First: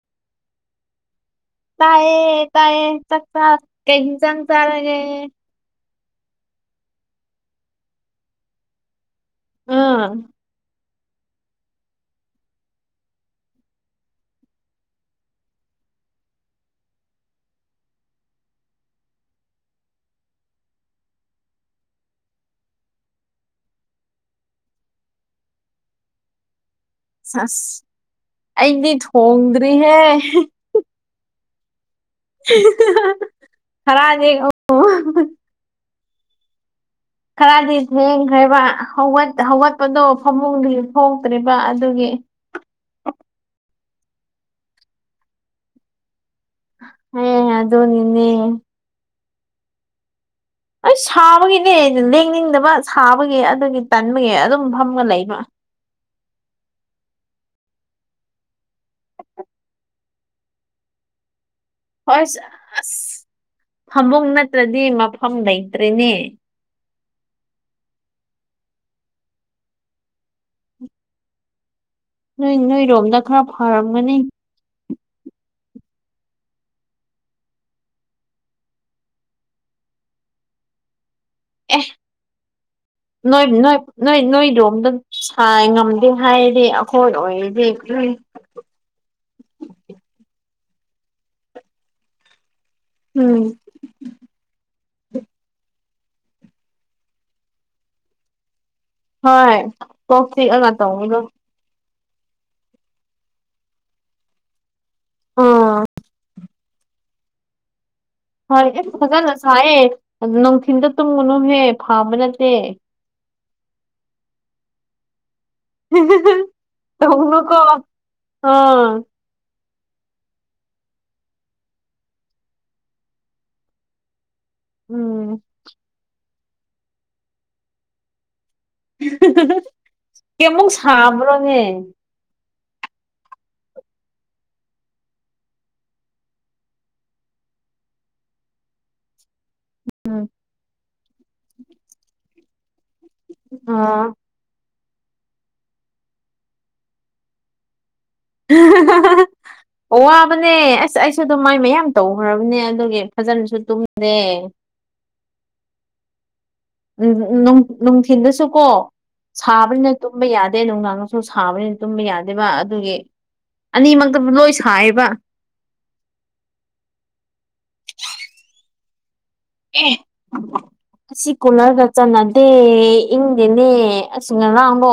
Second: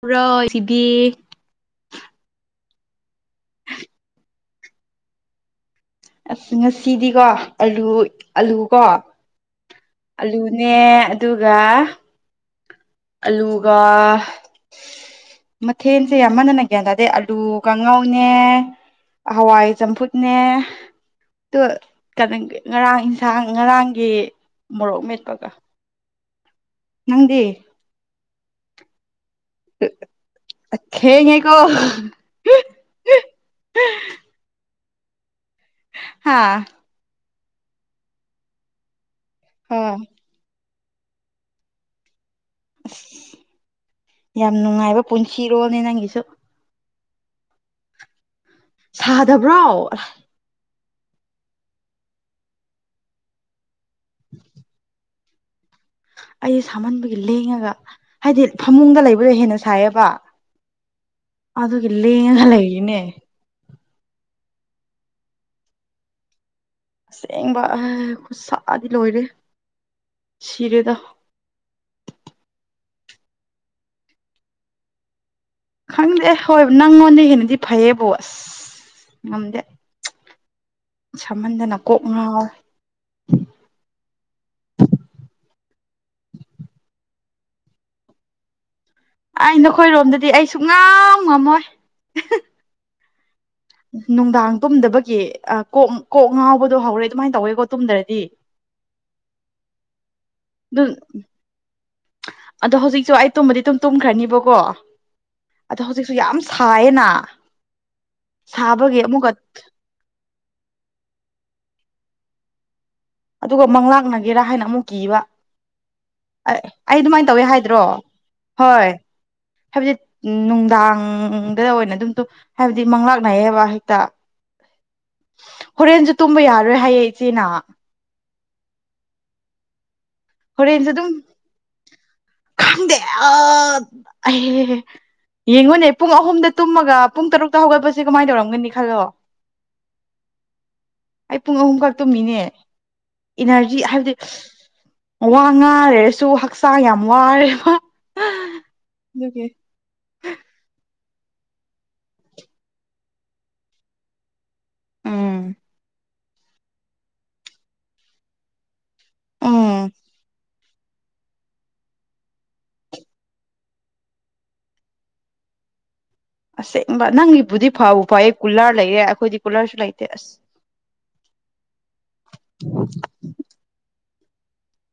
ꯄꯨꯔꯣꯏ ꯁꯤꯗꯤ ꯇꯥꯏꯌꯦ ꯇꯥꯏꯌꯦ ꯆꯥꯛ ꯆꯥ ꯀꯩ ꯍꯤꯟꯖꯥꯡ ꯆꯥꯔꯒꯦ ꯑꯁ ꯉꯁꯤꯗꯤꯀꯣ ꯑꯂꯨ ꯑꯂꯨꯀꯣ ꯑꯥ ꯑꯂꯨ ꯅꯦ ꯑꯗꯨꯒ ꯑꯂꯨꯒ ꯃꯊꯦꯟꯁꯦ ꯌꯥꯝꯃꯟꯗꯅ ꯒ꯭ꯌ꯭ꯟ ꯇꯥꯗꯦ ꯑꯂꯨ ꯀꯥꯡꯉꯧꯅꯦ ꯍꯋꯥꯏ ꯆꯝꯐꯨꯠꯅꯦ ꯇꯨ ꯉꯔꯥꯡ ꯏꯟꯁꯥꯡ ꯉꯔꯥꯡꯒꯤ ꯃꯣꯔꯣꯛ ꯃꯦꯠꯄꯒ ꯅꯪꯗꯤ ꯁꯦꯁ ꯑꯩꯗꯤ ꯍꯣꯡꯗ꯭ꯔꯤꯍꯦ ꯑꯊꯦꯡꯉꯦꯀꯣ [unintelligible] ꯍꯥꯥ ꯈꯥꯔꯗꯤ ꯊꯦꯡꯈ꯭ꯔꯦꯕ ꯍꯧꯒꯠ ꯍꯣꯏ ꯍꯧꯒꯠꯄꯗꯣ ꯐꯃꯨꯡꯗꯑꯤ ꯊꯣꯛꯇ꯭ꯔꯤꯕ ꯑꯗꯨꯒꯤ ꯑꯁ.. ꯌꯥꯝ ꯅꯨꯡꯉꯥꯏꯕ ꯄꯨꯟꯁꯤꯔꯣꯜꯅꯦ ꯅꯪꯒꯤꯁꯨ ꯍꯦ ꯑꯗꯨꯅꯤꯅꯦ ꯁꯥꯗꯕ꯭ꯔꯣ ꯑꯩ ꯁꯥꯕꯒꯤꯅꯦ ꯂꯦꯡꯅꯤꯡꯗꯕ ꯁꯥꯕꯒꯤ ꯑꯗꯨꯒꯤ ꯇꯟꯕꯒꯤ ꯑꯗꯨꯝ ꯐꯝꯃꯒ ꯂꯩꯕ ꯑꯩ ꯁꯥꯃꯟꯕꯒꯤ ꯂꯦꯡꯉꯒ ꯍꯥꯏꯗꯤ ꯐꯃꯨꯡꯗ ꯂꯩꯕꯗꯣ ꯍꯦꯟꯅ ꯁꯥꯏꯌꯦꯕ ꯑꯗꯨꯒꯤ ꯍꯣꯏꯁ ꯂꯦꯡꯉꯒ ꯂꯩꯔꯤꯅꯦ ꯑꯁ ꯐꯃꯨꯡ ꯅꯠꯇ꯭ꯔꯗꯤ ꯃꯐꯝ ꯂꯩꯇ꯭ꯔꯦꯅꯦ ꯑꯁꯦꯡꯕ ꯑꯦ ꯈꯨꯁꯥꯗꯤ ꯂꯣꯏꯔꯦ ꯁꯤꯔꯦꯗ ꯅꯣꯏ ꯅꯣꯏꯔꯣꯝꯗ ꯈꯔ ꯐꯔꯝꯒꯅꯤ ꯈꯪꯗꯦ ꯍꯣꯏ ꯅꯪꯉꯣꯟꯗꯩ ꯍꯦꯟꯅꯗꯤ ꯐꯩꯌꯦꯕꯨ ꯑꯁ ꯉꯝꯗꯦ ꯁꯥꯃꯟꯗꯅ ꯀꯣꯛ ꯉꯥꯎꯋꯦ ꯅꯣꯏ ꯅꯣꯏ ꯅꯣꯏ ꯅꯣꯏ ꯔꯣꯝꯗ ꯁꯥꯏ ꯉꯝꯗꯦ ꯍꯥꯏꯔꯗꯤ ꯑꯩꯈꯣꯏ ꯑꯣꯏꯔꯗꯤ ꯑꯥꯢ ꯅꯈꯣꯏꯔꯣꯝꯗꯗꯤ ꯑꯩ ꯁꯨꯛ ꯉꯝ ꯉꯝꯃꯣꯏ ꯎꯝ ꯅꯨꯡꯗꯥꯡ ꯇꯨꯝꯗꯕꯒꯤ ꯑ ꯀꯣꯛ ꯀꯣꯛ ꯉꯥꯎꯕꯗꯣ ꯍꯧꯔꯦ ꯑꯗꯨꯃꯥꯏ ꯇꯧꯋꯦꯀꯣ ꯇꯨꯝꯗ꯭ꯔꯗꯤ ꯍꯣꯏ ꯀꯣꯛ ꯆꯤꯛꯑꯒ ꯑꯗꯨ ꯇꯧꯕꯗꯣ ꯑꯗꯣ ꯍꯧꯖꯤꯛꯁꯨ ꯑꯩ ꯇꯨꯝꯕꯗꯤ ꯑꯗꯨꯨꯝ ꯇꯨꯝꯈ꯭ꯔꯅꯤꯕꯀꯣ ꯑꯗꯣ ꯑꯥ ꯍꯧꯖꯤꯛꯁꯨ ꯌꯥꯝ ꯁꯥꯢꯌꯦꯅ ꯍꯣꯏ ꯑꯦ ꯐꯖꯅ ꯁꯥꯏꯌꯦ ꯅꯨꯡꯊꯤꯟꯗ ꯇꯨꯝꯒꯨꯅꯨꯍꯦ ꯐꯥꯕ ꯅꯠꯇꯦ ꯑꯗꯨꯒ ꯃꯪꯂꯥꯛꯅꯒꯦꯔꯥ ꯍꯥꯏꯅ ꯑꯃꯨꯛ ꯀꯤꯕ ꯑꯩ ꯑꯗꯨꯃꯥꯏ ꯇꯧꯋꯦ ꯇꯧꯅꯨꯀꯣ ꯍꯥꯏꯗ꯭ꯔꯣ ꯍꯣꯏ ꯑꯥ ꯍꯧꯖꯤꯛ ꯅꯨꯡꯗꯥꯡꯗ ꯑꯣꯏꯅ ꯑꯗꯨꯝ ꯇꯨ ꯍꯥꯏꯕꯗꯤ ꯃꯪꯂꯥꯛꯅꯩꯌꯦꯕ ꯍꯦꯛꯇ ꯎꯝ ꯍꯣꯔꯦꯟꯁꯨ ꯇꯨꯝꯕ ꯌꯥꯔꯣꯏ ꯍꯥꯏꯌꯦ ꯏꯆꯦꯅ ꯀꯩꯌꯥꯃꯨꯛ ꯍꯣꯔꯦꯟꯁꯨ ꯑꯗꯨꯝ ꯁꯥꯕ꯭ꯔꯣꯅꯦ ꯈꯪꯗꯦ ꯑ ꯑꯩ ꯌꯦꯡꯉꯨꯅꯦ ꯄꯨꯡ ꯑꯍꯨꯝꯗ ꯇꯨꯝꯃꯒ ꯄꯨꯡ ꯇꯔꯨꯛꯇ ꯍꯧꯒꯠꯄꯁꯦ ꯀꯃꯥꯏ ꯇꯧꯔꯝꯒꯅꯤ ꯈꯜꯂꯣ ꯑꯩ ꯄꯨꯡ ꯑꯍꯨꯝꯈꯛ ꯇꯨꯝꯃꯤꯅꯦ ꯏꯅꯔꯖꯤ ꯑꯥ ꯍꯥꯏꯕꯗꯤ ꯋꯥꯉꯥ ꯂꯩꯔꯁꯨ ꯍꯛꯆꯥꯡ ꯌꯥꯝ ꯋꯥꯔꯦꯕ ꯑꯗꯨꯒꯤ ꯋꯥꯕꯅꯦ ꯑꯁ ꯑꯩꯁꯨ ꯑꯗꯨꯝ ꯃꯥꯏ ꯃꯌꯥꯝ ꯇꯧꯒ꯭ꯔꯕꯅꯦ ꯑꯗꯨꯒꯤ ꯐꯖꯟꯅꯁꯨ ꯇꯨꯝꯗꯦ ꯎꯝ ꯅꯨꯡ ꯅꯨꯡ ꯅꯨꯡꯊꯤꯟꯗꯁꯨ ꯀꯣ ꯎꯝ ꯁꯥꯕꯅꯤꯅ ꯇꯨꯝꯕ ꯌꯥ ꯑꯗꯩ ꯅꯨꯡꯗꯥꯡꯁꯨ ꯁꯥꯕꯅꯤꯅ ꯇꯨꯝꯕ ꯌꯥꯗꯦꯕ ꯑꯗꯨꯒꯤ ꯑꯅꯤꯃꯛꯇꯁꯨ ꯂꯣꯏ ꯁꯥꯏꯌꯦꯕ ꯑꯁꯦꯡꯕ ꯅꯪꯒꯤꯕꯨꯗꯤ ꯐꯕ ꯐꯥꯏꯌꯦ ꯀꯨꯜꯂꯥꯔ ꯂꯩꯌꯦ ꯑꯩꯈꯣꯏꯗꯤ ꯀꯨꯂꯔꯁꯨ ꯑꯦ ꯂꯩꯇꯦ ꯑꯁ ꯁꯤ ꯀꯨꯂꯔꯒ ꯆꯥꯟꯅꯗꯦ ꯏꯪꯗꯤ ꯅꯦ ꯑꯁ ꯉꯔꯥꯡꯗꯣ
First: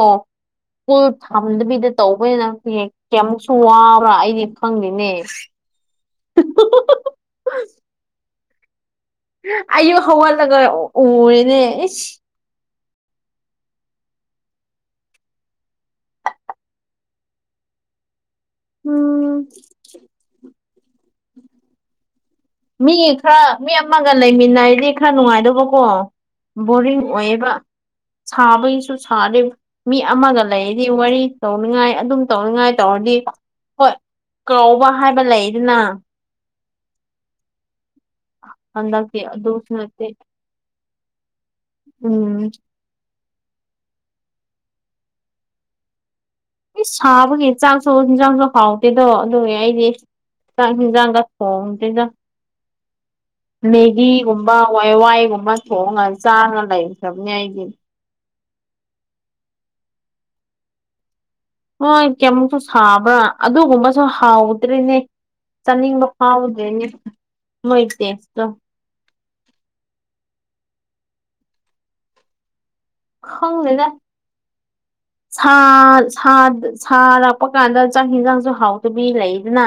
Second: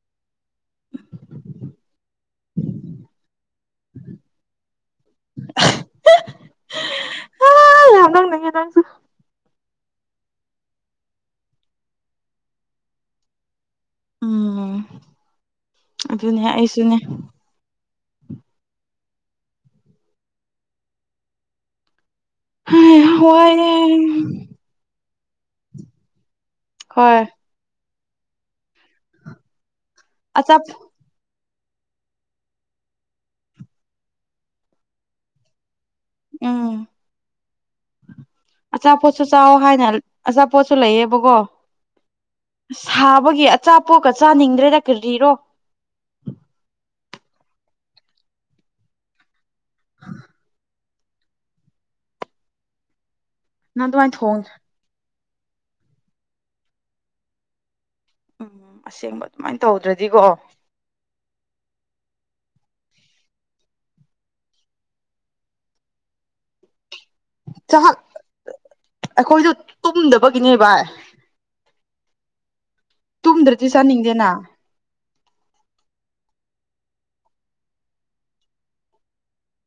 ꯁ꯭ꯀꯨꯜ ꯊꯝꯗꯕꯤꯗ ꯇꯧꯕꯅꯤꯅ ꯍꯦꯦ ꯀꯌꯥꯃꯨꯛꯁꯨ ꯋꯥꯕ꯭ꯔꯥ ꯑꯩꯗꯤ ꯈꯪꯗꯦꯅꯦ ꯌꯥꯝ ꯅꯣꯛꯅꯤꯡꯉꯦ ꯅꯪꯁꯨ ꯑꯌꯨꯛ ꯍꯧꯒꯠꯂꯒ ꯎꯔꯤꯅꯦ ꯎꯝ ꯑꯗꯨꯅꯦ ꯑꯩꯁꯨꯅꯦ ꯎꯝ ꯃꯤ ꯍꯩ ꯈꯔ ꯃꯤ ꯋꯥꯏꯌꯦ ꯑꯃꯒ ꯂꯩꯃꯤꯟꯅꯔꯗꯤ ꯈꯔ ꯅꯨꯡꯉꯥꯏꯗꯧꯕꯀꯣ ꯕꯣꯔꯤꯡ ꯍꯣꯏ ꯑꯣꯏꯌꯦꯕ ꯁꯥꯕꯒꯤꯁꯨ ꯁꯥꯔꯦ ꯃꯤ ꯑꯃꯒ ꯑꯆꯥꯞ ꯂꯩꯔꯗꯤ ꯋꯥꯔꯤ ꯇꯧꯅꯤꯉꯥꯏ ꯑꯗꯨꯝ ꯇꯧꯅꯤꯡꯉꯥꯏ ꯇꯧꯔꯗꯤ ꯍꯣꯏ ꯀꯥꯎꯕ ꯍꯥꯏꯕ ꯂꯩꯗꯅ ꯎꯝ ꯍꯟꯗꯛꯇꯤ ꯑꯆꯥꯄꯣꯠꯁꯨ ꯆꯥꯎ ꯑꯗꯨꯁꯨ ꯍꯥꯏꯅ ꯅꯠꯇꯦ ꯑꯆꯥꯄꯣꯠꯁꯨ ꯂꯩꯌꯦꯕꯀꯣ ꯎꯝ ꯁꯥꯕꯒꯤ ꯑꯆꯥꯄꯣꯠꯀ ꯆꯥꯅꯤꯡꯗ꯭ꯔꯦꯗ ꯀꯔꯤꯔꯣ ꯢꯁ ꯁꯥꯕꯒꯤ ꯆꯥꯛꯁꯨ ꯌꯦꯟꯖꯥꯡꯁꯨ ꯍꯥꯎꯗꯦꯗꯣ ꯑꯗꯨꯒꯤ ꯑꯩꯗꯤ ꯆꯥꯛ ꯔꯦꯟꯁꯥꯡꯒ ꯊꯣꯡꯗꯦꯗ [unintelligible] ꯊꯣꯡ ꯃꯦꯒꯤꯒꯨꯝꯕ ꯋꯥꯢꯋꯥꯏꯒꯨꯝꯕ ꯊꯣꯡꯉꯒ ꯆꯥꯔ ꯂꯩꯈ꯭ꯔꯕꯅꯦ ꯑꯩꯗꯤ ꯎꯝ ꯑꯁꯦꯡꯕ ꯑꯗꯨꯃꯥꯏꯅ ꯇꯧꯗ꯭ꯔꯗꯤꯀꯣ ꯍꯣꯏ ꯀꯩꯃꯨꯛꯁꯨ ꯁꯥꯕ꯭ꯔꯥ ꯑꯗꯨꯒꯨꯝꯕꯁꯨ ꯍꯥꯎꯗ꯭ꯔꯤꯅꯦ ꯆꯥꯅꯤꯡꯕ ꯐꯥꯎꯗꯦꯅꯦ ꯃꯣꯏꯁꯦ ꯑꯩꯈꯣꯏꯁꯨ ꯇꯨꯝꯗꯕꯒꯤꯅꯦ ꯚꯥꯏ ꯇꯨꯝꯗ꯭ꯔꯗꯤ ꯈꯪꯗꯦꯗ ꯆꯥꯅꯤꯡꯗꯦꯅ ꯁꯥ ꯁꯥꯔꯛꯄ ꯀꯥꯟꯗ ꯆꯥꯛ ꯌꯦꯟꯁꯥꯡꯁꯨ ꯍꯥꯎꯇꯕꯤ ꯂꯩꯗꯅ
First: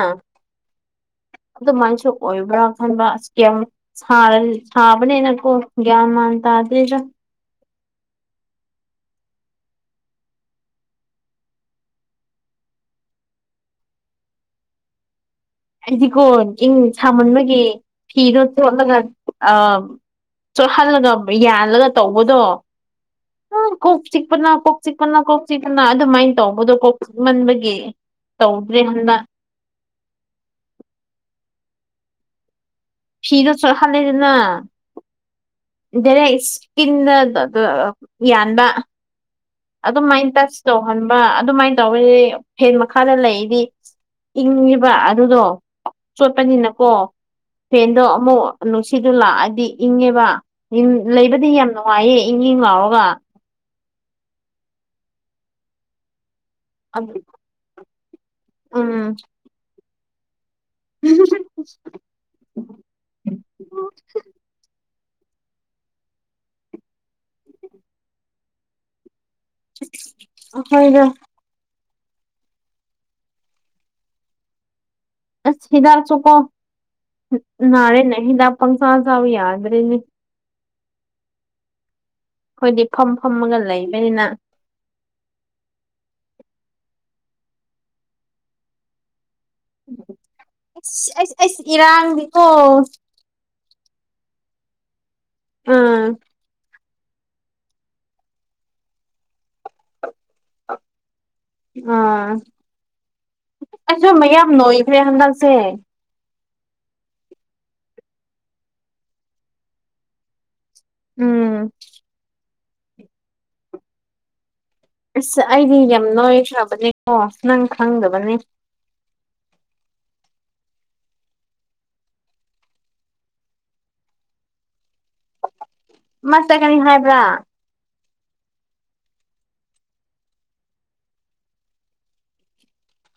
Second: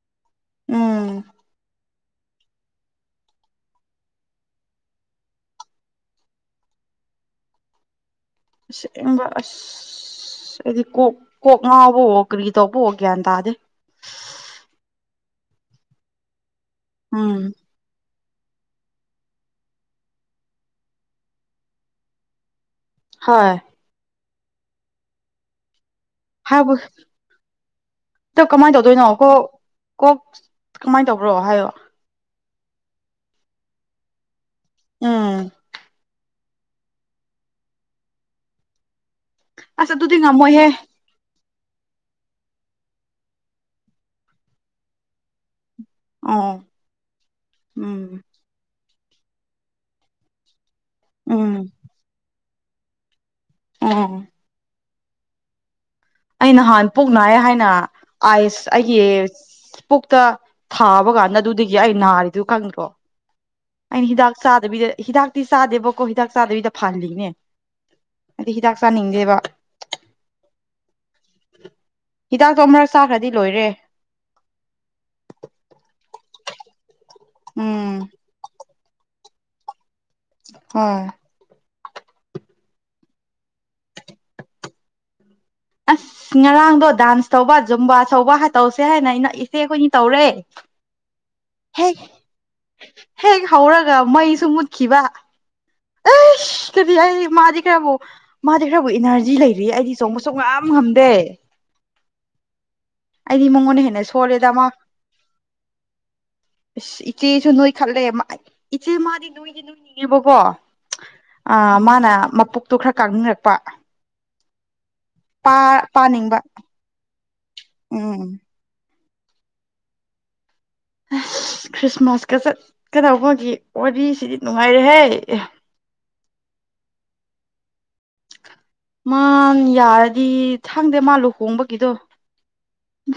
ꯎꯝ ꯑꯗꯨꯃꯥꯢꯁꯨ ꯑꯣꯏꯕ꯭ꯔꯥ ꯈꯟꯕ ꯑꯁ ꯁꯥꯕꯅꯤꯅꯀꯣ ꯒ꯭ꯌꯥꯟ ꯃꯦꯟ ꯇꯥꯗꯦꯗ ꯑꯁꯦꯡꯕ ꯑꯁ ꯑꯩꯗꯤ ꯀꯣꯛ ꯀꯣꯛ ꯉꯥꯎꯕꯥꯎꯑꯣ ꯀꯔꯤ ꯇꯧꯕꯑꯣ ꯒ꯭ꯌꯥꯟ ꯇꯥꯗꯦ ꯑꯩꯗꯤꯀꯣ ꯏꯪ ꯎꯝ ꯁꯥꯃꯟꯕꯒꯤ ꯐꯤꯗꯣ ꯆꯣꯠꯂꯒ ꯑ ꯆꯣꯠꯍꯜꯂꯒ ꯌꯥꯜꯂꯒ ꯇꯧꯕꯗꯣ ꯍꯣꯏ ꯀꯣꯛ ꯆꯤꯛꯄꯅꯥ ꯀꯣꯛ ꯆꯤꯛꯄꯅꯥ ꯀꯣꯛ ꯆꯤꯛꯄꯅꯥ ꯑꯗꯨꯃꯥꯢꯅ ꯇꯧꯕꯗꯣ ꯍꯥꯏꯕ ꯀꯣꯛꯆꯤꯛꯃꯟꯕꯒꯤ ꯇꯣ ꯀꯃꯥꯏꯅ ꯇꯧꯗ꯭ꯔꯦ ꯇꯧꯗꯣꯏꯅꯣ ꯍꯟꯗꯥꯛ ꯀꯣꯛ ꯀꯣꯛ ꯀꯃꯥꯏꯅ ꯇꯧꯕ꯭ꯔꯣ ꯍꯥꯏꯌꯣ ꯐꯤꯗꯣ ꯆꯣꯠꯍꯥꯜꯂꯦꯗꯅ ꯎꯝ ꯗꯥꯢꯔꯦꯛ ꯀꯤꯟꯅ ꯌꯥꯟꯕ ꯑꯁ ꯑꯗꯨꯗꯤ ꯑꯗꯨꯃꯥꯏꯅ ꯇꯥꯖ ꯉꯝꯃꯣꯏꯍꯦ ꯇꯧꯍꯟꯕ ꯑꯗꯨꯃꯥꯏꯅ ꯇꯧꯋꯦ ꯐꯦꯟ ꯃꯈꯥꯗ ꯂꯩꯔꯗꯤ ꯏꯪꯉꯦꯕ ꯑꯗꯨꯗꯣ ꯑꯣ ꯆꯣꯠꯄꯅꯤꯅꯀꯣ ꯐꯦꯟꯗꯣ ꯎꯝ ꯑꯃꯨꯛ ꯅꯨꯡꯁꯤꯠ ꯂꯥꯛꯑꯗꯤ ꯏꯪꯉꯦꯕ ꯎꯝ ꯂꯩꯕꯗꯤ ꯌꯥꯝ ꯅꯨꯡꯉꯥꯏꯌꯦ ꯏꯪ ꯏꯪ ꯂꯥꯎꯔꯒ ꯎꯝ ꯑꯩ ꯅꯍꯥꯟ ꯄꯨꯛ ꯅꯥꯢꯌꯦ ꯍꯥꯏꯅ ꯑꯥꯢꯁ ꯑꯩꯒꯤ ꯎꯝ ꯄꯨꯛꯇ ꯊꯥꯕ ꯀꯥꯟꯗ ꯑꯗꯨꯗꯒꯤ ꯑꯩ ꯅꯥꯔꯤꯗꯨ ꯈꯪꯗ꯭ꯔꯣ ꯑꯩꯅ ꯍꯤꯗꯥꯛ ꯆꯥꯗꯕꯤꯗ ꯍꯤꯗꯥꯛꯇꯤ ꯆꯥꯗꯦꯕꯀꯣ ꯍꯤꯗꯥꯛ ꯆꯥꯗꯕꯤꯗ ꯐꯍꯜꯂꯤꯅꯦ ꯍꯥꯏꯗꯤ ꯍꯤꯗꯥꯛ ꯆꯥꯅꯤꯡꯗꯦꯕ ꯍꯣꯏꯗ ꯍꯤꯗꯥꯛꯇꯣ ꯑꯃꯛꯔꯛ ꯆꯥꯈ꯭ꯔꯗꯤ ꯂꯣꯏꯔꯦ ꯑꯠꯁ ꯍꯤꯗꯥꯛꯁꯨ ꯀꯥꯞ ꯎꯝ ꯅꯔ‌ꯦꯅ‌ꯦ ꯍꯤꯗꯥꯛ ꯄꯪꯆꯥ ꯆꯥꯕ ꯌꯗꯔ‌ꯦꯅ‌ꯦ ꯍꫭꯏ ꯑꯩꯈꯣꯏꯗꯤ ꯐꯝ ꯐꯝꯃꯒ ꯂꯩꯕꯅꯤꯅ ꯑꯁ ꯉꯔꯥꯡꯗꯣ ꯗꯥꯟꯁ ꯇꯧꯕ ꯖꯨꯝꯕꯥ ꯆꫭꯡꯕ ꯇꯧꯁꯦ ꯍꯥꯏꯅ ꯑꯩꯅ ꯁꯦ ꯑꯩꯈꯣꯏꯅꯤ ꯇꯧꯔꯦ ꯑꯁ ꯑꯩꯁ ꯑꯩꯁ ꯍ‌ꯦ ꯏꯔꯥꯡꯗꯤꯀꯣ ꯍꯦꯛ ꯍꯧꯔꯒ ꯃꯩꯁꯨ ꯃꯨꯠꯈꯤꯕ ꯎꯝ ꯁꯤꯗꯗꯤ ꯑꯩ ꯃꯥꯗꯤ ꯈꯔꯕꯨ ꯃꯥꯗꯤ ꯈꯔꯕꯨ ꯏꯅꯔꯖꯤ ꯂꯩꯔꯤ ꯑꯩꯗꯤ ꯆꯣꯡꯕ ꯁꯨꯡꯉꯝ ꯉꯝꯗ‌‌ꯦ ꯑꯥ ꯑꯩꯗꯤ ꯃꯉꯣꯟꯗ ꯍꯦꯟꯅ ꯁꯣꯜꯂꯦꯗ ꯃꯥ ꯅꯣꯏꯈ꯭ꯔꯦ ꯍꯟꯗꯛꯁꯦ ꯑ ꯏꯆꯦꯁꯨ ꯅꯣꯏ ꯈꯠꯂꯦ ꯏꯆꯦ ꯃꯥꯗꯤ ꯅꯣꯏꯗꯤ ꯅꯣꯏꯅꯤꯡꯉꯦꯕꯀꯣ ꯑ ꯎꯝ ꯃꯥꯅ ꯃꯄꯣꯛꯇꯣ ꯈꯔ ꯀꯥꯅꯤꯡꯔꯛꯄ ꯑꯁ ꯑꯩꯗꯤ ꯌꯥꯝ ꯂꯣꯏꯈ꯭ꯔꯕꯅꯦꯀꯣ ꯅꯪ ꯎꯝ ꯈꯪꯗꯕꯅꯦ ꯑꯁ ꯈ꯭ꯔꯤꯁꯃꯥꯁꯀ ꯆꯠꯀꯗꯧꯕꯒꯤ ꯋꯥꯔꯤꯁꯤꯗꯤ ꯅꯨꯡꯉꯥꯏꯔꯦꯍꯦ ꯑꯦ ꯃꯥ ꯆꯠꯀꯅꯤ ꯍꯥꯏꯕ꯭ꯔꯥ ꯃꯥ ꯌꯥꯔꯗꯤ ꯈꯪꯗꯦ ꯃꯥ ꯂꯨꯍꯣꯡꯕꯒꯤꯗꯣ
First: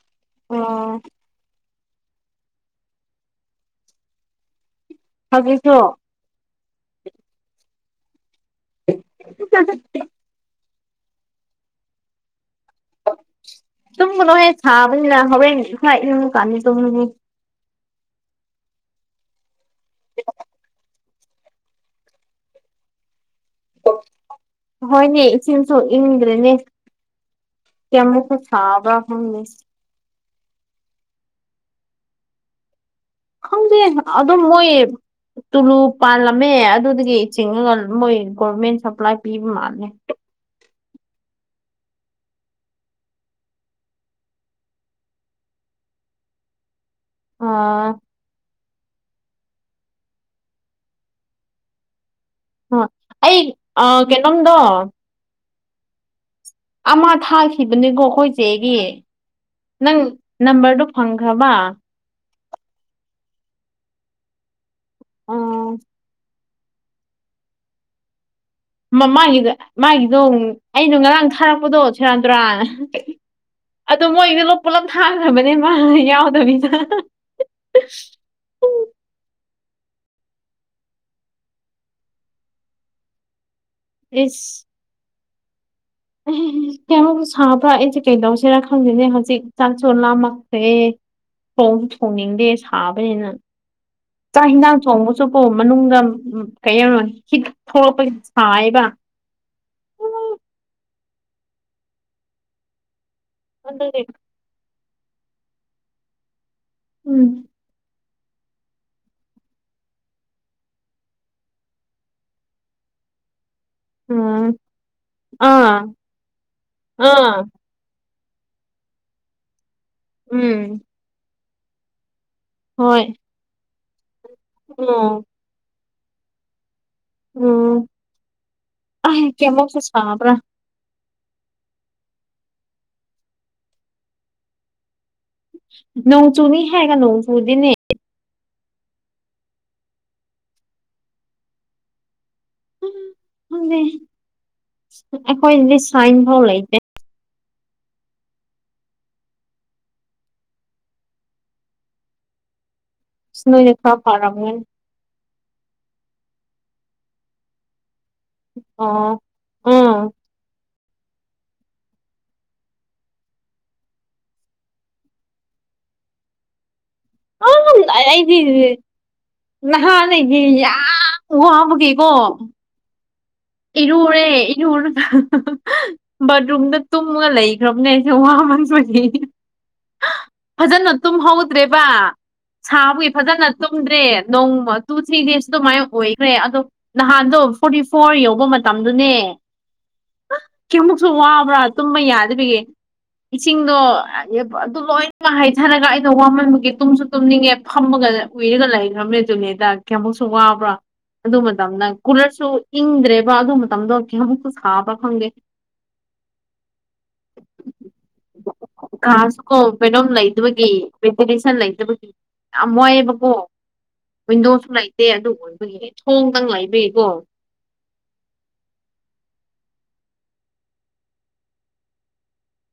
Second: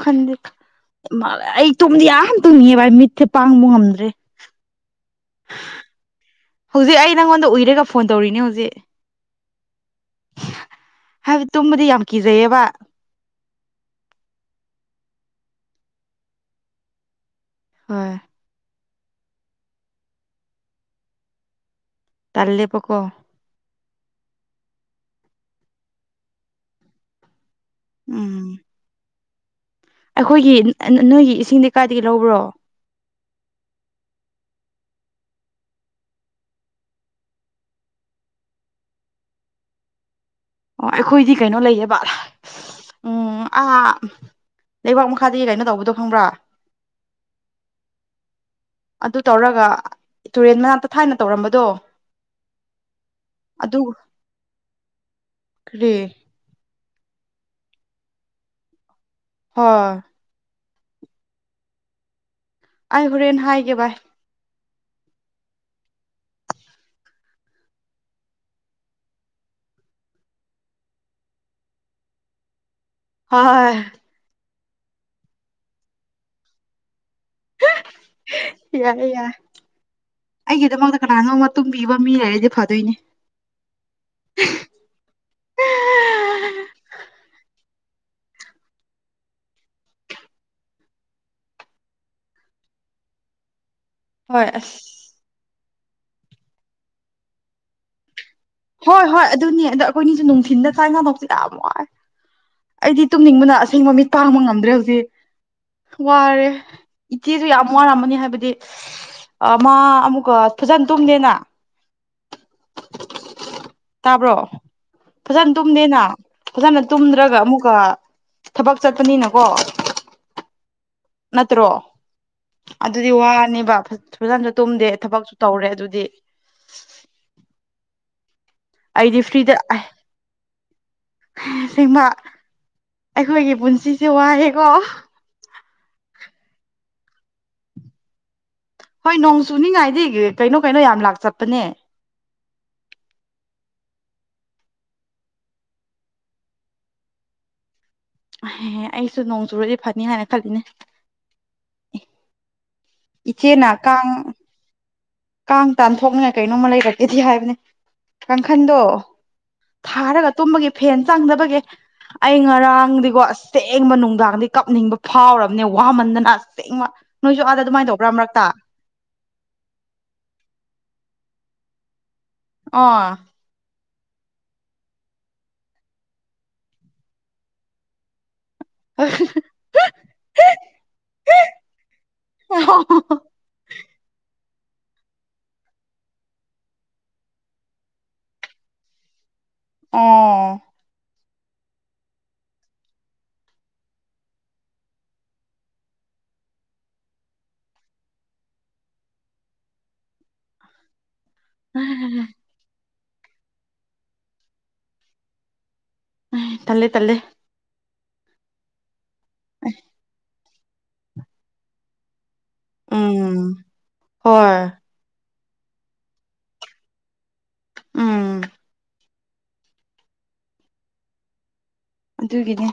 ꯈꯟꯗ [unintelligible] ꯑꯣ ꯑꯩ ꯇꯨꯝꯗꯤ ꯌꯥꯝ ꯇꯨꯝꯅꯤꯡꯉꯦꯕ ꯑꯩ ꯃꯤꯠꯁꯦ ꯄꯥꯡꯕ ꯉꯝꯗ꯭ꯔꯦ ꯍꯧꯖꯤꯛꯁꯨ ꯍꯧꯖꯤꯛ ꯑꯩ ꯅꯪꯉꯣꯟꯗ ꯎꯨꯏꯔꯒ ꯐꯣꯟ ꯇꯧꯔꯤꯅꯦ ꯍꯧꯖꯤꯛ [unintelligible] ꯍꯥꯏꯕꯗꯤ ꯇꯨꯝꯕꯗꯤ ꯌꯥꯝ ꯀꯤꯖꯩꯌꯦꯕ ꯇꯨꯝꯒꯅꯨꯍꯦ ꯁꯥꯕꯅꯤꯅ ꯍꯣꯔꯦꯟ ꯈꯔ ꯏꯪꯉꯥ ꯀꯥꯟꯗ ꯇꯨꯝ [unintelligible] ꯍꯣꯏ [unintelligible] ꯇꯜꯂ‌ꯦꯕꯀꫭ ꯍꯣꯏꯅꯦ ꯏꯁꯤꯡꯁꯨ ꯏꯪꯗ꯭ꯔꯦꯅꯦ ꯀꯌꯥꯃꯨꯛ ꯎꯝ [unintelligible] ꯁꯥꯕꯔꯥ ꯈꯪꯗ‌ꯦ ꯑꯩꯈꯣꯏꯒꯤ ꯅꯣꯏꯒꯤ ꯏꯁꯤꯡꯗꯤ ꯀꯥꯏꯗꯒꯤ ꯂꯧꯕ꯭ꯔꯣ ꯈꯪꯗꯦ ꯑꯗꯨꯝ ꯃꯣꯏ ꯇꯨꯂꯨ ꯄꯥꯜꯂꯝꯃꯦ ꯑꯗꯨꯗꯒꯤ ꯆꯤꯡꯉꯒ ꯃꯣꯏ ꯒꯣꯔꯃꯦꯟ ꯁꯄ꯭ꯂꯥꯏ ꯄꯤꯕ ꯃꯥꯜꯂꯦ ꯑꯣ ꯑꯩꯈꯣꯏꯗꯤ ꯀꯩꯅꯣ ꯂꯩꯌꯦꯕ ꯎꯝ ꯑꯥ ꯂꯩꯕꯥꯛ ꯃꯈꯥꯗꯒꯤ ꯀꯩꯅꯣ ꯇꯧꯕꯗꯣ ꯈꯪꯕ꯭ꯔꯥ ꯑꯥ ꯑꯗꯨ ꯇꯧꯔꯒ ꯇꯨꯔꯦꯟ ꯃꯅꯥꯛꯇ ꯊꯥꯏꯅ ꯇꯧꯔꯝꯕꯗꯣ ꯍꯥ ꯑꯗꯨ ꯑꯩ ꯀꯩꯅꯣꯝꯗꯣ ꯀꯔꯤ ꯑꯃ ꯊꯥꯈꯤꯕꯅꯤꯀꯣ ꯑꯩꯈꯣꯏꯆꯦꯒꯤ ꯅꯪ ꯍꯣꯏ ꯅꯝꯕꯔꯗꯨꯣ ꯐꯪꯈ꯭ꯔꯕ ꯑꯩ ꯍꯣꯔꯦꯟ ꯍꯥꯏꯒꯦ ꯚꯥꯏ ꯑꯥ ꯃꯥꯒꯤꯗ ꯃꯥꯒꯤꯗꯣ ꯑꯩꯅ ꯉꯔꯥꯡ ꯊꯥꯔꯛꯄꯗꯣ ꯁꯦꯔꯥꯟ ꯇꯨꯔꯥꯟꯅ ꯍꫭꯏ ꯑꯗ ꯃꯣꯏꯅ ꯂ ꯄꯨꯂꯞ ꯊꯥꯡꯈ꯭ꯔꯕꯅꯦ ꯃꯥ ꯌꯥꯎꯗꯕꯤꯗ ꯌꯥꯏ ꯌꯥꯏ ꯑꯩꯒꯤꯗꯃꯛꯇ ꯀꯅꯥꯅꯣ ꯃꯇꯨꯡ ꯄꯤꯕ ꯃꯤ ꯂꯩꯔꯗꯤ ꯐꯗꯣꯏꯅꯤ ꯏꯁ ꯑꯦ ꯀꯩꯅꯣ ꯁꯥꯕ꯭ꯔꯥ ꯑꯩꯁꯦ ꯀꯩꯗꯧꯁꯤꯔꯥ ꯈꯪꯗꯦꯅꯦ ꯍꯧꯖꯤꯛ ꯆꯥꯛꯁꯨ ꯂꯥꯝꯃꯛꯇꯦ ꯊꯣꯡꯁꯨ ꯊꯣꯡꯅꯤꯡꯗꯦ ꯁꯥꯕꯅꯤꯅ ꯆꯥꯛ ꯍꯣꯏ ꯑꯁ ꯍꯤꯟꯁꯥꯡ ꯊꯣꯡꯕ ꯑꯕꯨ ꯃꯅꯨꯡꯗ ꯀꯩꯒꯤꯅꯣ [unintelligible] ꯊꯣꯛꯂꯛꯄꯒꯤ ꯁꯥꯏꯕ ꯍꯣꯏ ꯍꯣꯏ ꯑꯗꯨꯅꯤ ꯑꯗꯣ ꯑꯩꯈꯣꯏꯅꯤꯁꯨ ꯅꯨꯡꯊꯤꯟꯗ ꯆꯥꯏ ꯉꯗꯁꯨ ꯌꯥꯝ ꯋꯥꯏ ꯑꯩꯗꯤ ꯇꯨꯝꯅꯤꯡꯕꯅ ꯑꯁꯦꯡꯕ ꯑꯗꯨꯒꯤ ꯃꯤꯠ ꯄꯥꯡꯕ ꯉꯝꯗ꯭ꯔꯦ ꯍꯧꯖꯤꯛ ꯋꯥꯔꯦ ꯎꯝ ꯏꯆꯦꯁꯨ ꯌꯥꯝ ꯋꯥꯔꯝꯃꯅꯤ ꯍꯥꯏꯕꯗꯤ ꯃꯥ ꯑꯃꯨꯛꯀ ꯐꯖꯅ ꯇꯨꯝꯗꯦꯅ ꯇꯥꯕ꯭ꯔꯣ ꯎꯝ ꯐꯖꯅ ꯑꯥ ꯇꯨꯝꯗꯦꯅ ꯐꯖꯅ ꯇꯨꯝꯗ꯭ꯔꯒ ꯑꯥ ꯑꯃꯨꯛꯀ ꯊꯕꯛ ꯆꯠꯄꯅꯤꯅꯀꯣ ꯎꯝ ꯅꯠꯇ꯭ꯔꯣ ꯍꯣꯏ ꯑꯗꯨꯗꯤ ꯋꯥꯅꯦꯕ ꯐꯖꯅꯁꯨ ꯇꯨꯝꯗꯦ ꯎꯝ ꯊꯕꯛꯁꯨ ꯇꯧꯔꯦ ꯑꯗꯨꯗꯤ ꯎꯝ ꯑꯩꯗꯤ ꯑꯩ ꯀꯩꯃꯨꯛꯁꯨ ꯁꯥꯕ꯭ꯔꯥ ꯏꯃꯥ ꯑꯩꯈꯣꯏꯒꯤ ꯄꯨꯟꯁꯤꯁꯦ ꯋꯥꯏꯑꯦꯀꯣ ꯅꯣꯡ ꯆꯨꯅꯤ ꯍꯥꯏꯒ ꯅꯣꯡ ꯆꯨꯗꯅꯦ ꯍꯣꯏ ꯅꯣꯡ ꯆꯨꯅꯤꯡꯉꯥꯏꯗꯤ ꯀꯩꯅꯣ ꯀꯩꯅꯣ ꯌꯥꯝ ꯂꯥꯛꯈꯔꯄꯥꯅꯦ ꯈꯪꯗꯦ ꯑꯩꯈꯣꯏꯗꯤ ꯁꯥꯏꯟ ꯐꯥꯎ ꯂꯩꯇꯦ ꯑꯩꯁꯨ ꯅꯣꯡ ꯆꯨꯔꯗꯤ ꯐꯅꯤ ꯍꯥꯏꯅ ꯈꯟꯕꯅꯦ ꯏꯆꯦꯅ ꯅꯣꯏꯗꯤ ꯈꯥ ꯀꯥꯡ ꯐꯥꯔꯝꯅꯤ ꯀꯥꯡ ꯇꯥꯟꯊꯣꯛꯅꯤꯡꯉꯥꯏ ꯀꯩꯅꯣꯝꯃ ꯂꯩꯔꯒꯗꯤ ꯍꯥꯏꯕꯅꯦ ꯀꯥꯡꯈꯟꯗꯣ ꯑꯣ ꯎꯝ ꯊꯥꯔꯒ ꯇꯨꯝꯕꯒꯤ ꯐꯦꯟ ꯆꯪꯗꯕꯒꯤ ꯑꯩ ꯉꯔꯥꯡꯗꯤꯀꯣ ꯑꯁꯦꯡꯕ ꯅꯨꯡꯗꯥꯡꯗꯤ ꯀꯞꯅꯤꯡꯕ ꯐꯥꯎꯔꯕꯅꯦ ꯋꯥꯃꯟꯗꯅ ꯑꯁꯦꯡꯕ ꯅꯣꯏꯁꯨ ꯑꯥꯗꯥ ꯎꯝ ꯑꯩꯗꯤ ꯅꯥꯍꯟꯅꯦ ꯌꯥꯝ ꯋꯥꯕꯒꯤꯀꯣ ꯑꯣ ꯏꯔꯨꯔꯦ ꯏꯔꯨꯔꯒ ꯕꯥꯠꯔꯨꯝꯗ ꯇꯨꯝꯒ ꯂꯩꯈ꯭ꯔꯕꯅꯦ ꯑꯩꯁꯦ ꯋꯥꯃꯟꯕꯒꯤ ꯐꯖꯅ ꯇꯨꯝꯍꯧꯇꯗ꯭ꯔꯦꯕ ꯁꯥꯕꯒꯤ ꯐꯖꯅ ꯇꯨꯝꯗ꯭ꯔꯦ ꯅꯣꯡꯃ ꯇꯨ ꯊ꯭ꯔꯤ ꯗꯦꯖ ꯑꯗꯨꯃꯥꯏꯅ ꯑꯣꯏꯈ꯭ꯔꯦ ꯑꯗꯣ ꯅꯍꯥꯟꯗꯣ ꯐꯣꯔꯇꯤ ꯐꯣꯔ ꯌꯧ ꯃꯇꯝꯗꯨꯅꯦ ꯑꯣ ꯀꯌꯥꯃꯨꯛꯁꯨ ꯋꯥꯕ꯭ꯔꯥ ꯇꯨꯝꯕ ꯌꯥꯗꯕꯒꯤ ꯏꯁꯤꯡꯗꯣ ꯑꯗꯨ ꯂꯣꯏꯅꯃꯛ ꯍꯩꯊꯔꯒ ꯑꯩꯅ ꯋꯥꯃꯟꯕꯒꯤ ꯇꯨꯝꯁꯨ ꯇꯨꯝꯅꯤꯡꯉꯦ ꯐꯝꯃꯒ ꯎꯏꯔꯒ ꯂꯩꯈ꯭ꯔꯕꯅꯦ ꯖꯨꯝꯃꯦꯗ ꯀꯌꯥꯃꯨꯛꯁꯨ ꯋꯥꯕ꯭ꯔꯥ ꯑꯗꯨ ꯃꯇꯝꯗ ꯀꯨꯔꯁꯨ ꯏꯪꯗ꯭ꯔꯦꯕ ꯑꯗꯨ ꯃꯇꯝꯗꯣ ꯀꯌꯥꯃꯨꯁꯨ ꯁꯥꯕ ꯈꯪꯗꯦ ꯎꯝ ꯇꯜꯂꯦ ꯇꯜꯂꯦ ꯀꯥꯁꯨ ꯀꯣ ꯀꯩꯅꯣꯝ ꯂꯩꯇꯕꯒꯤ ꯕꯦꯟꯇꯤꯂꯦꯁꯟ ꯂꯩꯇꯕꯒꯤ ꯌꯥꯝ ꯋꯥꯏꯑꯦꯕꯀꯣ ꯎꯝ ꯋꯤꯟꯗꯣꯁꯨ ꯍꯣꯏ ꯂꯩꯇꯦ ꯑꯗꯨ ꯑꯣꯏꯕꯒꯤ ꯊꯣꯡꯗꯪ ꯂꯩꯕꯒꯤꯀꯣ ꯎꯝ ꯑꯗꯨꯒꯤꯅꯦ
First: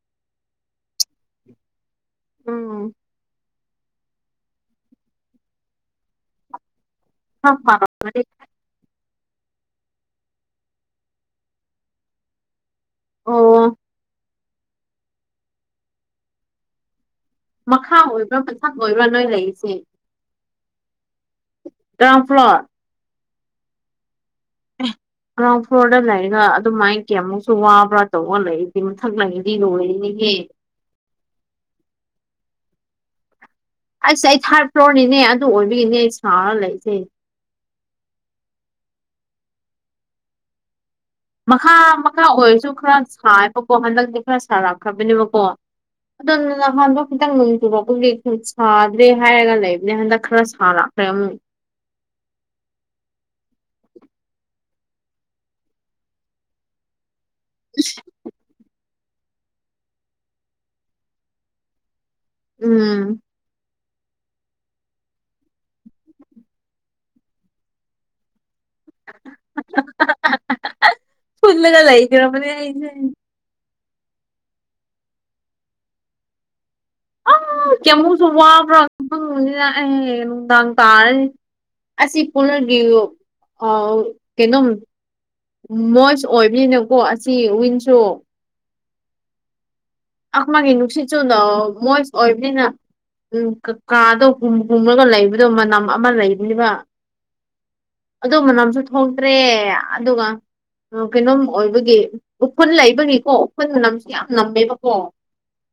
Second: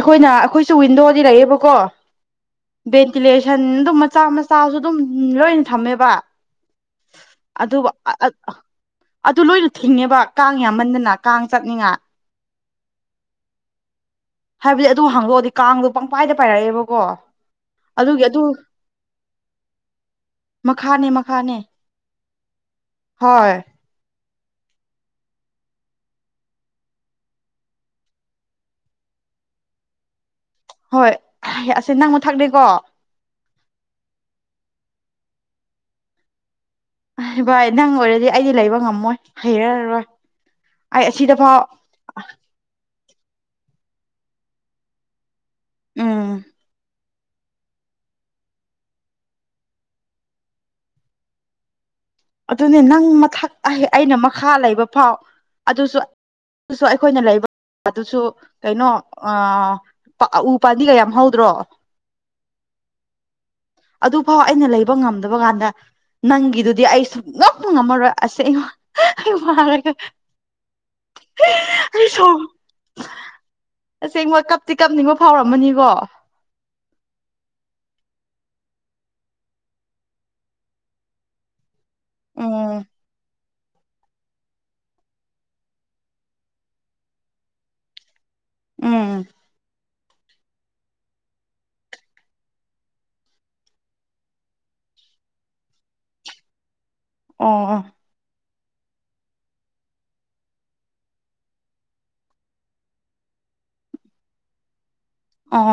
ꯑꯩꯈꯣꯏꯅ ꯑꯈꯣꯏꯁꯨ ꯋꯤꯟꯗꯣꯗꯤ ꯂꯩꯌꯦꯕꯀꯣ ꯎꯝ ꯚꯦꯟꯇꯤꯂꯦꯁꯟ ꯑꯗꯨꯝ ꯃꯆꯥ ꯃꯆꯥꯁꯨ ꯑꯗꯨꯝ ꯂꯣꯏꯅ ꯊꯝꯃꯦꯕ ꯑꯗꯨꯕꯨ ꯑꯣ ꯑꯥ ꯑꯗꯨ ꯂꯣꯏꯅ ꯊꯤꯡꯉꯦꯕ ꯀꯥꯡ ꯌꯥꯝꯃꯟꯗꯅ ꯀꯥꯡ ꯆꯠꯅꯤꯡꯉꯥ ꯑꯣ ꯍꯥꯏꯕꯗꯤ ꯑꯗꯨ ꯍꯥꯡꯗꯣꯛꯑꯗꯤ ꯀꯥꯡꯗꯣ ꯄꯪꯄꯥꯏꯗ ꯄꯥꯏꯔꯛꯑꯦꯕꯀꯣ ꯃꯈꯥ ꯑꯗꯨꯒꯤ ꯑꯣꯏꯕ꯭ꯔꯥ ꯑꯗꯨ ꯃꯊꯛ ꯑꯣꯏꯕ꯭ꯔꯥ ꯅꯣꯏ ꯂꯩꯔꯤꯕꯁꯤ ꯃꯈꯥꯅꯦ ꯃꯈꯥꯅꯦ ꯭ꯒ꯭ꯔꯥꯎꯟ ꯐ꯭ꯂꯣꯔ ꯍꯣꯏ [unintelligible] ꯒ꯭ꯔꯥꯎꯟ ꯐ꯭ꯂꯣꯔꯗ ꯂꯩꯔꯒ ꯑꯗꯨꯃꯥꯏꯅ ꯀꯌꯥꯃꯨꯛꯁꯨ ꯋꯥꯕ꯭ꯔꯥ ꯇꯧꯔ ꯂꯩꯔꯤꯗꯤ ꯃꯊꯛ ꯂꯩꯔꯗꯤ ꯂꯣꯏꯔꯦꯅꯦꯍꯦ ꯍꯣꯏ ꯑꯁꯤ ꯅꯪ ꯃꯊꯛꯅꯤꯀꯣ ꯑꯁ ꯑꯩ ꯊꯥꯔꯠ ꯐ꯭ꯂꯣꯔꯅꯤꯅꯦ ꯑꯗꯨ ꯑꯣꯏꯕꯒꯤꯅꯦ ꯑꯩ ꯁꯥꯔꯒ ꯂꯩꯁꯦ ꯚꯥꯏ ꯅꯪ ꯑꯣꯏꯔꯗꯤ ꯑꯩꯗꯤ ꯂꯩꯕ ꯉꯝꯃꯣꯏ ꯍꯩꯔꯔꯣꯏ ꯑꯩ ꯑꯁꯤꯗ ꯐꯥꯎ ꯃꯈꯥ ꯃꯈꯥ ꯑꯣꯏꯔꯁꯨ ꯈꯔ ꯁꯥꯏꯕꯀꯣ ꯍꯟꯗꯛꯇꯤ ꯈꯔ ꯁꯥꯔꯛꯈ꯭ꯔꯕꯅꯦꯕꯀꯣ ꯎꯝ ꯑꯗꯨꯅ ꯅꯍꯥꯟꯗꯣ ꯈꯤꯇꯪ ꯅꯣꯡ ꯆꯨꯨꯔꯛꯄꯒꯤ ꯁꯥꯗ꯭ꯔꯦ ꯍꯥꯏꯔꯒ ꯂꯩꯕꯅꯦ ꯍꯟꯗꯛ ꯈꯔ ꯁꯥꯔꯛ ꯈ꯭ꯔꯦ ꯑꯃꯨꯛ ꯑꯗꯨꯅꯦ ꯅꯪ ꯃꯊꯛ ꯑꯩꯅ ꯃꯈꯥ ꯂꯩꯕ ꯐꯥꯎ ꯑꯗꯨꯁꯨ ꯑꯗꯨ ꯑꯩꯈꯣꯏꯅ ꯂꯩꯕ ꯑꯗꯨꯁꯨ ꯀꯩꯅꯣ ꯑ ꯄ ꯎ ꯄꯥꯝꯕꯤꯒ ꯌꯥꯝ ꯍꯧꯗ꯭ꯔꯣ ꯎꯝ ꯑꯗꯨꯐꯥꯎ ꯑꯩꯅ ꯂꯩꯕ ꯉꯝꯗꯕꯀꯥꯟꯗ ꯅꯪꯒꯤꯗꯨꯗꯤ ꯑꯩ ꯁꯨ ꯉꯝ ꯉꯝꯃꯔꯣꯏ ꯑꯁꯦꯡꯕ ꯑꯩ ꯋꯥꯔꯒ ꯐꯨꯜꯂꯒ ꯑꯩ ꯁꯣꯔ ꯂꯩꯈ꯭ꯔꯕꯅꯦ ꯑꯩꯁꯦ ꯑꯁꯦꯡꯕ ꯀꯞꯇꯤ ꯀꯞꯅꯤꯡꯕ ꯐꯥꯎꯔꯝꯃꯅꯤꯀꯣ ꯑ ꯀꯦꯃꯨꯁꯨ ꯋꯥꯕ꯭ꯔꯥ ꯈꯪꯅꯤꯅ ꯑꯩ ꯅꯨꯡꯗꯥꯡ ꯇꯥꯔꯅꯤ ꯑꯁꯤ ꯎꯝ ꯀꯨꯂꯔꯒꯤꯌꯣ ꯀꯩꯅꯣꯝ ꯃꯣꯏꯁ ꯑꯣꯏꯕꯅꯤꯅꯀꯣ ꯑꯁꯤ ꯋꯤꯟꯁꯨ ꯎꯝ ꯎꯝ ꯑꯃꯒꯤ ꯅꯨꯡꯁꯤꯠꯁꯨꯅ ꯃꯣꯏꯁ ꯑꯣꯏꯕꯅꯤꯅ ꯎꯝ ꯀꯀꯥꯗꯣ ꯍꯨꯝ ꯍꯨꯝꯂꯒ ꯂꯩꯕꯗꯣ ꯃꯅꯝ ꯑꯃ ꯂꯩꯕꯅꯦꯕ ꯑꯣ ꯑꯣ ꯑꯗꯨ ꯃꯅꯝꯁꯨ ꯊꯣꯛꯇ꯭ꯔꯦ ꯑꯗꯨꯒ ꯀꯩꯅꯣꯝ ꯑꯣꯏꯕꯒꯤ ꯎꯐꯨꯜ ꯂꯩꯕꯒꯤꯀꯣ ꯎꯐꯨꯜ ꯃꯅꯝꯁꯨ ꯌꯥꯝ ꯅꯝꯃꯦꯕꯀꯣ ꯑꯣ